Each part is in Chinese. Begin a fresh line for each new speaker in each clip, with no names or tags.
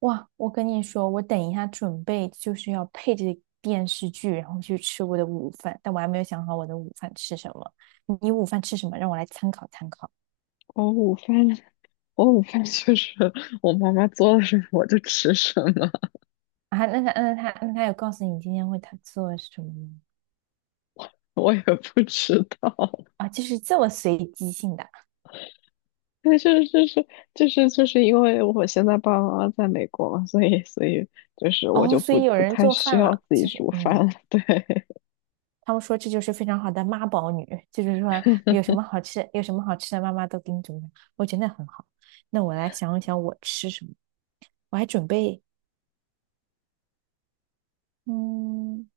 哇，我跟你说，我等一下准备就是要配着电视剧，然后去吃我的午饭，但我还没有想好我的午饭吃什么。你午饭吃什么？让我来参考参考
我午饭，我午饭就是我妈妈做了什么我就吃什么。
啊。那他有告诉你今天为他做什么吗？
我也不知道。
啊，就是这么随机性的
但是就是因为我现在爸爸妈妈在美国嘛，所以就是我
哦，
就
所
不
以有
不
人
太
做
需
饭
要
了，
自己
就是
煮饭了。对，
他们说这就是非常好的妈宝女，就是说 有什么好吃，有什么好吃的，妈妈都给你准备，我觉得很好。那我来想一想我吃什么，我还准备嗯。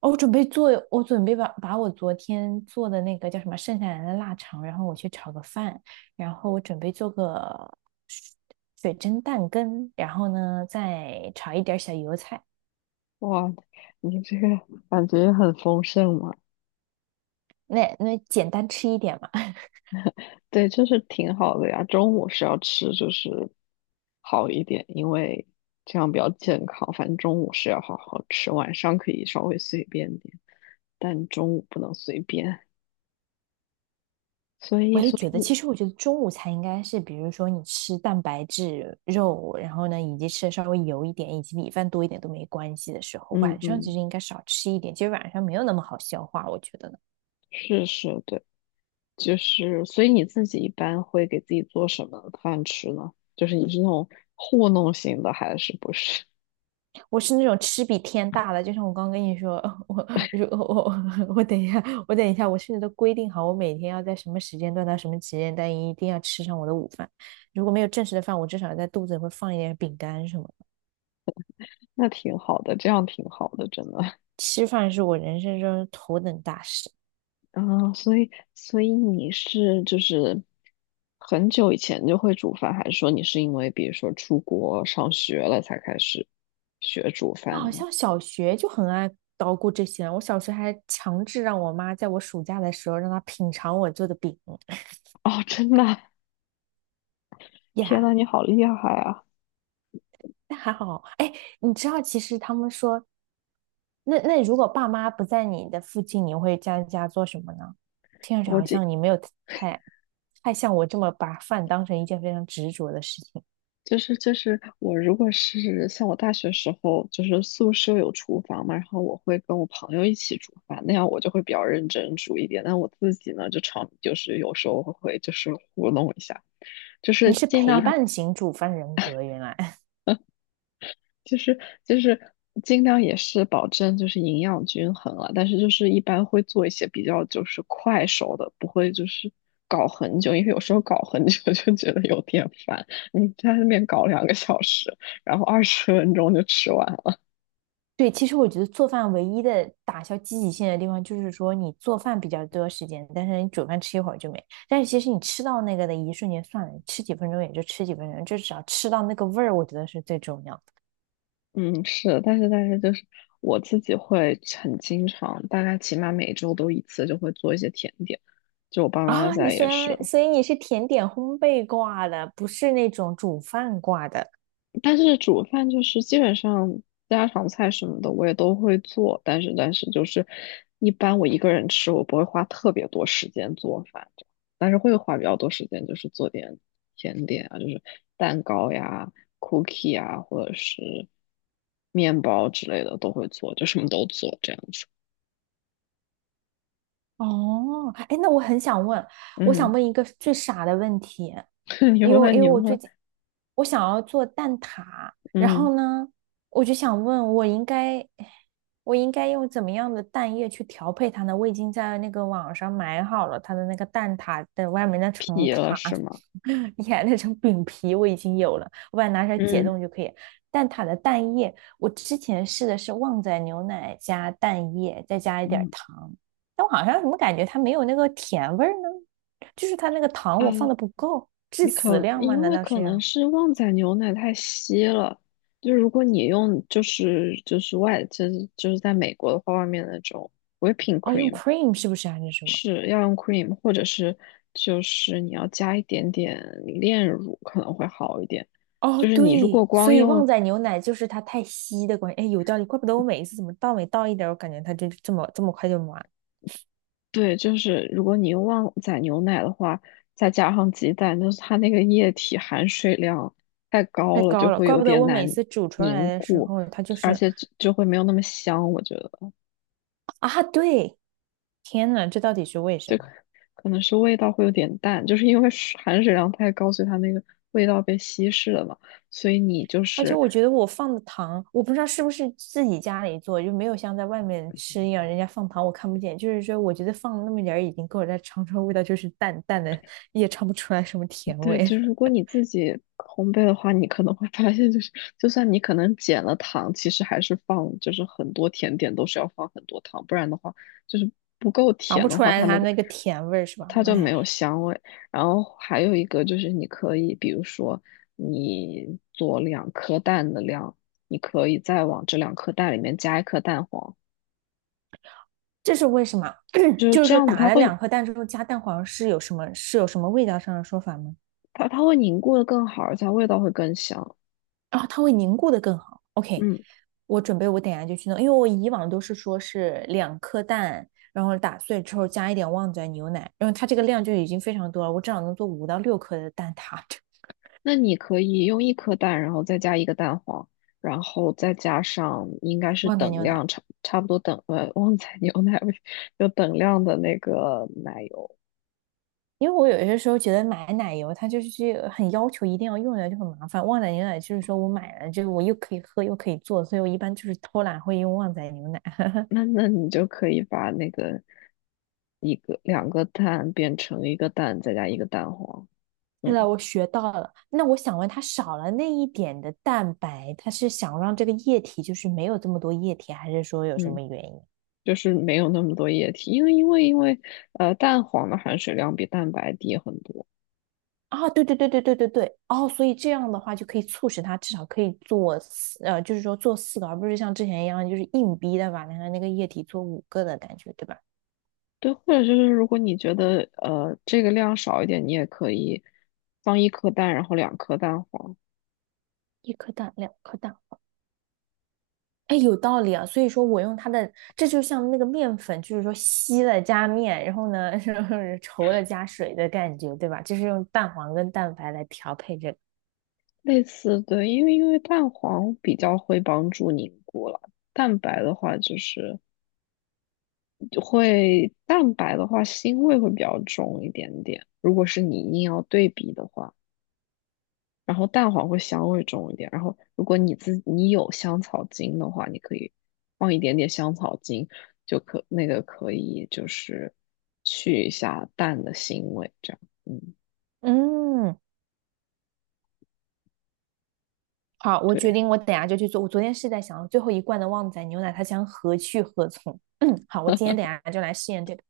哦我准备把我昨天做的那个叫什么剩下来的腊肠，然后我去炒个饭，然后我准备做个水水蒸蛋羹，然后呢再炒一点儿小油菜，
哇，你这个感觉很丰盛嘛？
那简单吃一点嘛。
对，就是挺好的呀。中午是要吃就是好一点，因为这样比较健康。反正中午是要好好吃，晚上可以稍微随便点，但中午不能随便。所
我
以，
也
所
觉得，其
以，
实我觉得中午才应该是，比如说你吃蛋白质、肉，然后呢以及吃的稍微油一点，以及米饭多一点都没关系的时候，
嗯
晚上其
嗯，
实应该少吃一点，其实晚上没有那么好消化，我觉得呢。
是是，对，就是，所以你自己一般会给自己做什么饭吃呢？就是你是那种糊弄型的，还是不是？
我是那种吃比天大的，就像我刚跟你说，我我等一下，我甚至都规定好，我每天要在什么时间段到什么时间段一定要吃上我的午饭。如果没有正式的饭，我至少在肚子里会放一点饼干什么的。
那挺好的，这样挺好的，真的。
吃饭是我人生中头等大事。
啊，所以你是就是很久以前就会煮饭，还是说你是因为比如说出国上学了才开始学煮
我
饭
好
呢？
像小学就很爱捣鼓这些，我小学还强制让我妈在我暑假的时候让她品尝我做的饼
哦，真的啊。天
呀。
呐，你好厉害啊！
那还好，哎，你知道，其实他们说那如果爸妈不在你的附近，你会在家做什么呢？听上去
我
好
这
像你没有太太像我这么把饭当成一件非常执着的事情。
就是我如果是像我大学时候，就是宿舍有厨房嘛，然后我会跟我朋友一起煮饭，那样我就会比较认真煮一点，但我自己呢就常就是有时候会就是糊弄一下。就
你
是
是
尽
陪
量还
伴型煮饭人格，原来。
就是就是尽量也是保证就是营养均衡啊，但是就是一般会做一些比较就是快手的，不会就是搞很久，因为有时候搞很久 就觉得有点烦。你在那边搞2个小时，然后二十分钟就吃完了。
对。其实我觉得做饭唯一的打消积极性的地方，就是说你做饭比较多时间，但是你煮饭吃一会儿就没。但是其实你吃到那个的一瞬间算了，吃几分钟也就吃几分钟，就只要吃到那个味儿，我觉得是最重要。
嗯，是，但是就是我自己会很经常，大概起码每周都一次就会做一些甜点，就我爸妈
啊，你
在
虽
也是。
然所以你是甜点烘焙挂的，不是那种煮饭挂的。
但是煮饭就是基本上家常菜什么的我也都会做，但是就是一般我一个人吃，我不会花特别多时间做饭，但是会花比较多时间就是做点甜点啊，就是蛋糕呀、cookie 啊，或者是面包之类的都会做，就什么都做这样子。
哦，哎，那我很想问，我想
嗯，
问一个最傻的问题，
你
因为因
问
为
你
我最
问。
近我想要做蛋挞，然
嗯，
后呢，我就想问我应该用怎么样的蛋液去调配它呢？我已经在那个网上买好了它的那个蛋挞的外面那层
皮了
塔，
是吗？
你看那层饼皮我已经有了，我把它拿出来解
嗯
冻就可以。蛋挞的蛋液，我之前试的是旺仔牛奶加蛋液，再加一点儿
嗯，
糖。但我好像怎么感觉它没有那个甜味呢？就是它那个糖
哎，
我放的不够，致
你
死
可
量吗？
因
难
为
道是
可
这
能
样。
是旺仔牛奶太稀了，就是如果你用就是就是外就是就是在美国的话，外面的那种 whipping
哦，用
cream
cream 是不是啊还是什么？
是要用 cream，或者是就是你要加一点点炼乳可能会好一点。
哦，
就是你如果
对，所
光
以旺
用。
仔牛奶就是它太稀的关系。哎，有道理，怪不得我每一次怎么倒每倒一点我感觉它就这么快就满，
对，就是如果你用旺仔牛奶的话，再加上鸡蛋，就是它那个液体含水量太高
太
了，就
高了。
会
怪
有
不得
点
我每
难
次煮出来
凝
的时
固，
候，它就
而
是
且就会没有那么香。我觉得，
啊，对，天呐，这到底是为什
就
么？
可可能是味道会有点淡，就是因为水含水量太高，所以它那个味道被稀释了嘛。所以你就
而且
是。
我觉得我放的糖，我不知道是不是自己家里做，就没有像在外面吃一样，人家放糖我看不见。就是说，我觉得放了那么点儿已经够了，但尝出来味道就是淡淡的，也尝不出来什么甜
对，
味，
就是如果你自己烘焙的话，你可能会发现，就是就算你可能减了糖，其实还是放，就是很多甜点都是要放很多糖，不然的话，就是不够
尝
甜
不
的
出
话，它
来
那
它
个
那个甜味是吧？
它就没
哎，
有香味。然后还有一个就是你可以，比如说你做两颗蛋的量，你可以再往这两颗蛋里面加一颗蛋黄，
这是为什么？
就 是
就是
这
说
样子，
打
它
了
会
两颗蛋之后加蛋黄是有什么味道上的说法吗？
它它会凝固的更好，而且它味道会更香。
啊，它会凝固的更好。OK，
嗯。
我准备我等下就去弄，因为我以往都是说是两颗蛋，然后打碎之后加一点旺仔牛奶，然后它这个量就已经非常多了，我至少能做五到六颗的蛋挞
那你可以用一颗蛋，然后再加一个蛋黄，然后再加上应该是
旺仔
等
牛奶。
量差不多等旺仔 牛奶味，有等量的那个奶油。
因为我有些时候觉得买奶油它就是去很要求一定要用的就很麻烦，旺仔牛奶就是说我买了就是我又可以喝又可以做，所以我一般就是偷懒会用旺仔牛奶。
那那你就可以把那个一个两个蛋变成一个蛋，再加一个蛋黄。
对了，
嗯
我学到了。那我想问，它少了那一点的蛋白，它是想让这个液体就是没有这么多液体，还是说有什
嗯，
么原因？
就是没有那么多液体，因为蛋黄的含水量比蛋白低很多。
啊，对对对对对对对，哦，所以这样的话就可以促使它至少可以做四，呃，就是说做四个，而不是像之前一样就是硬逼的把那个液体做五个的感觉，对吧？
对，或者就是如果你觉得这个量少一点，你也可以放一颗蛋，然后两颗蛋黄，
一颗蛋，两颗蛋，哎，有道理啊，所以说我用它的，这就像那个面粉，就是说稀了加面，然后呢，是稠了加水的感觉，对吧？就是用蛋黄跟蛋白来调配这个。
类似。对，因为蛋黄比较会帮助凝固了，蛋白的话就是蛋白的话腥味会比较重一点点，如果是你硬要对比的话。然后蛋黄会香味重一点。然后如果你自你有香草精的话，你可以放一点点香草精，就可那个可以就是去一下蛋的腥味，这样。嗯，
嗯，好，我决
对。
定，我等下就去做。我昨天是在想，最后一罐的旺仔牛奶，它将何去何从？嗯，好，我今天等下就来试验这个。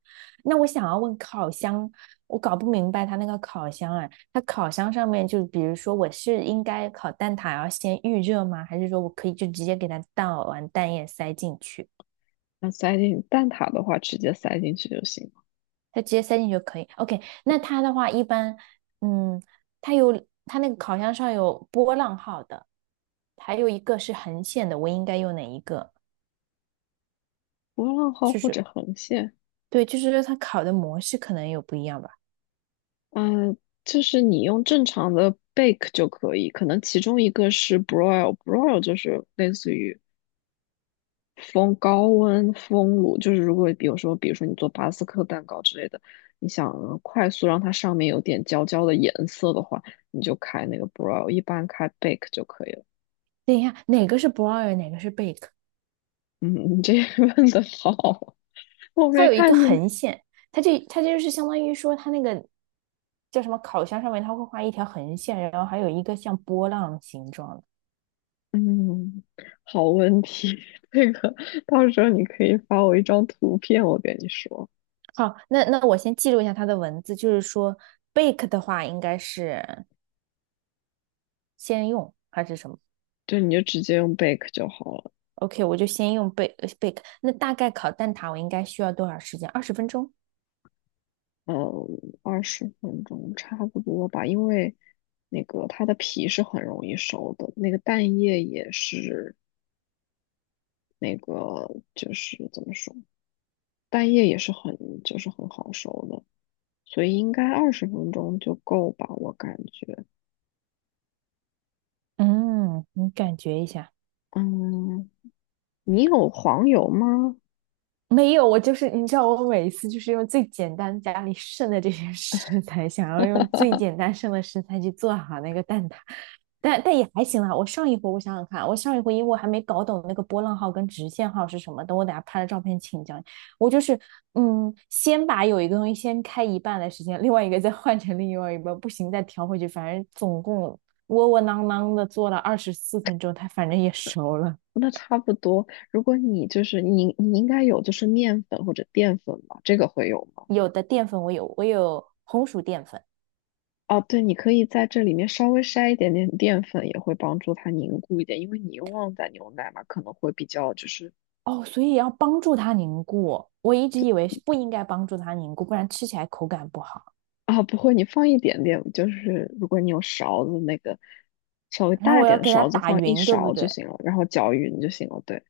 那我想要问烤箱，我搞不明白它那个烤箱啊，它烤箱上面就比如说，我是应该烤蛋挞要先预热吗？还是说我可以就直接给它倒完蛋液塞进去？
那塞进蛋挞的话，直接塞进去就行了。
它直接塞进去就可以。OK，那它的话一般，嗯，它有它那个烤箱上有波浪号的，还有一个是横线的，我应该用哪一个？
波浪号
就
或
是
者横线，
对，就是它烤的模式可能有不一样吧。
嗯、就是你用正常的 bake 就可以，可能其中一个是 broil，broil 就是类似于风高温风炉，就是如果比如说，比如说你做巴斯克蛋糕之类的，你想快速让它上面有点焦焦的颜色的话，你就开那个 broil，一般开 bake 就可以了。
等一下，哪个是 broil，哪个是 bake？
嗯，你这个问的好，我
它
没
有一个
看见。
横线，它这它就是相当于说它那个叫什么烤箱上面，它会画一条横线，然后还有一个像波浪形状的。
嗯，好问题，这个到时候你可以发我一张图片，我跟你说，
好，那我先记录一下它的文字，就是说 bake 的话应该是先用还是什么
就你就直接用 bake 就好了。
？OK，我就先用 bake bake。那大概烤蛋挞我应该需要多少时间？20分钟。
呃二十分钟差不多吧，因为那个它的皮是很容易熟的，那个蛋液也是那个就是怎么说，蛋液也是很就是很好熟的，所以应该二十分钟就够吧，我感觉。
嗯，你感觉一下。
嗯，你有黄油吗？
没有，我就是你知道，我每一次就是用最简单家里剩的这些 食材，想要用最简单剩的食材去做好那个蛋挞，但也还行啦。我上一回我想想看，我上一回因为我还没搞懂那个波浪号跟直线号是什么，等我等下拍了照片请教你。我就是先把有一个东西先开一半的时间，另外一个再换成另外一半，不行再调回去，反正总共窝窝囊囊的做了24分钟，它反正也熟了。
那差不多。如果你就是你，你应该有就是面粉或者淀粉吧，这个会有吗？
有的淀粉我有，我有红薯淀粉。
哦，对，你可以在这里面稍微筛一点点淀粉，也会帮助它凝固一点，因为你用旺仔牛奶嘛，可能会比较就是。
哦，所以要帮助它凝固。我一直以为是不应该帮助它凝固，不然吃起来口感不好。
啊，不会，你放一点点，就是如果你有勺子，那个稍微
然后
大一
我
点
要
的
给它
勺子，
打
放一
匀，对不
勺就
对？
行了，然后搅匀就行了。对，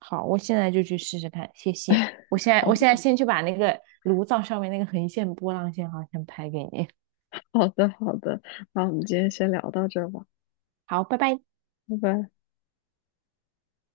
好，我现在就去试试看，谢谢。我现在，
好
我现在
的，
先去把那个炉灶上面那个横线波浪线好像拍给你。
好的，好的，那我们今天先聊到这儿吧，
好，拜拜。
拜拜。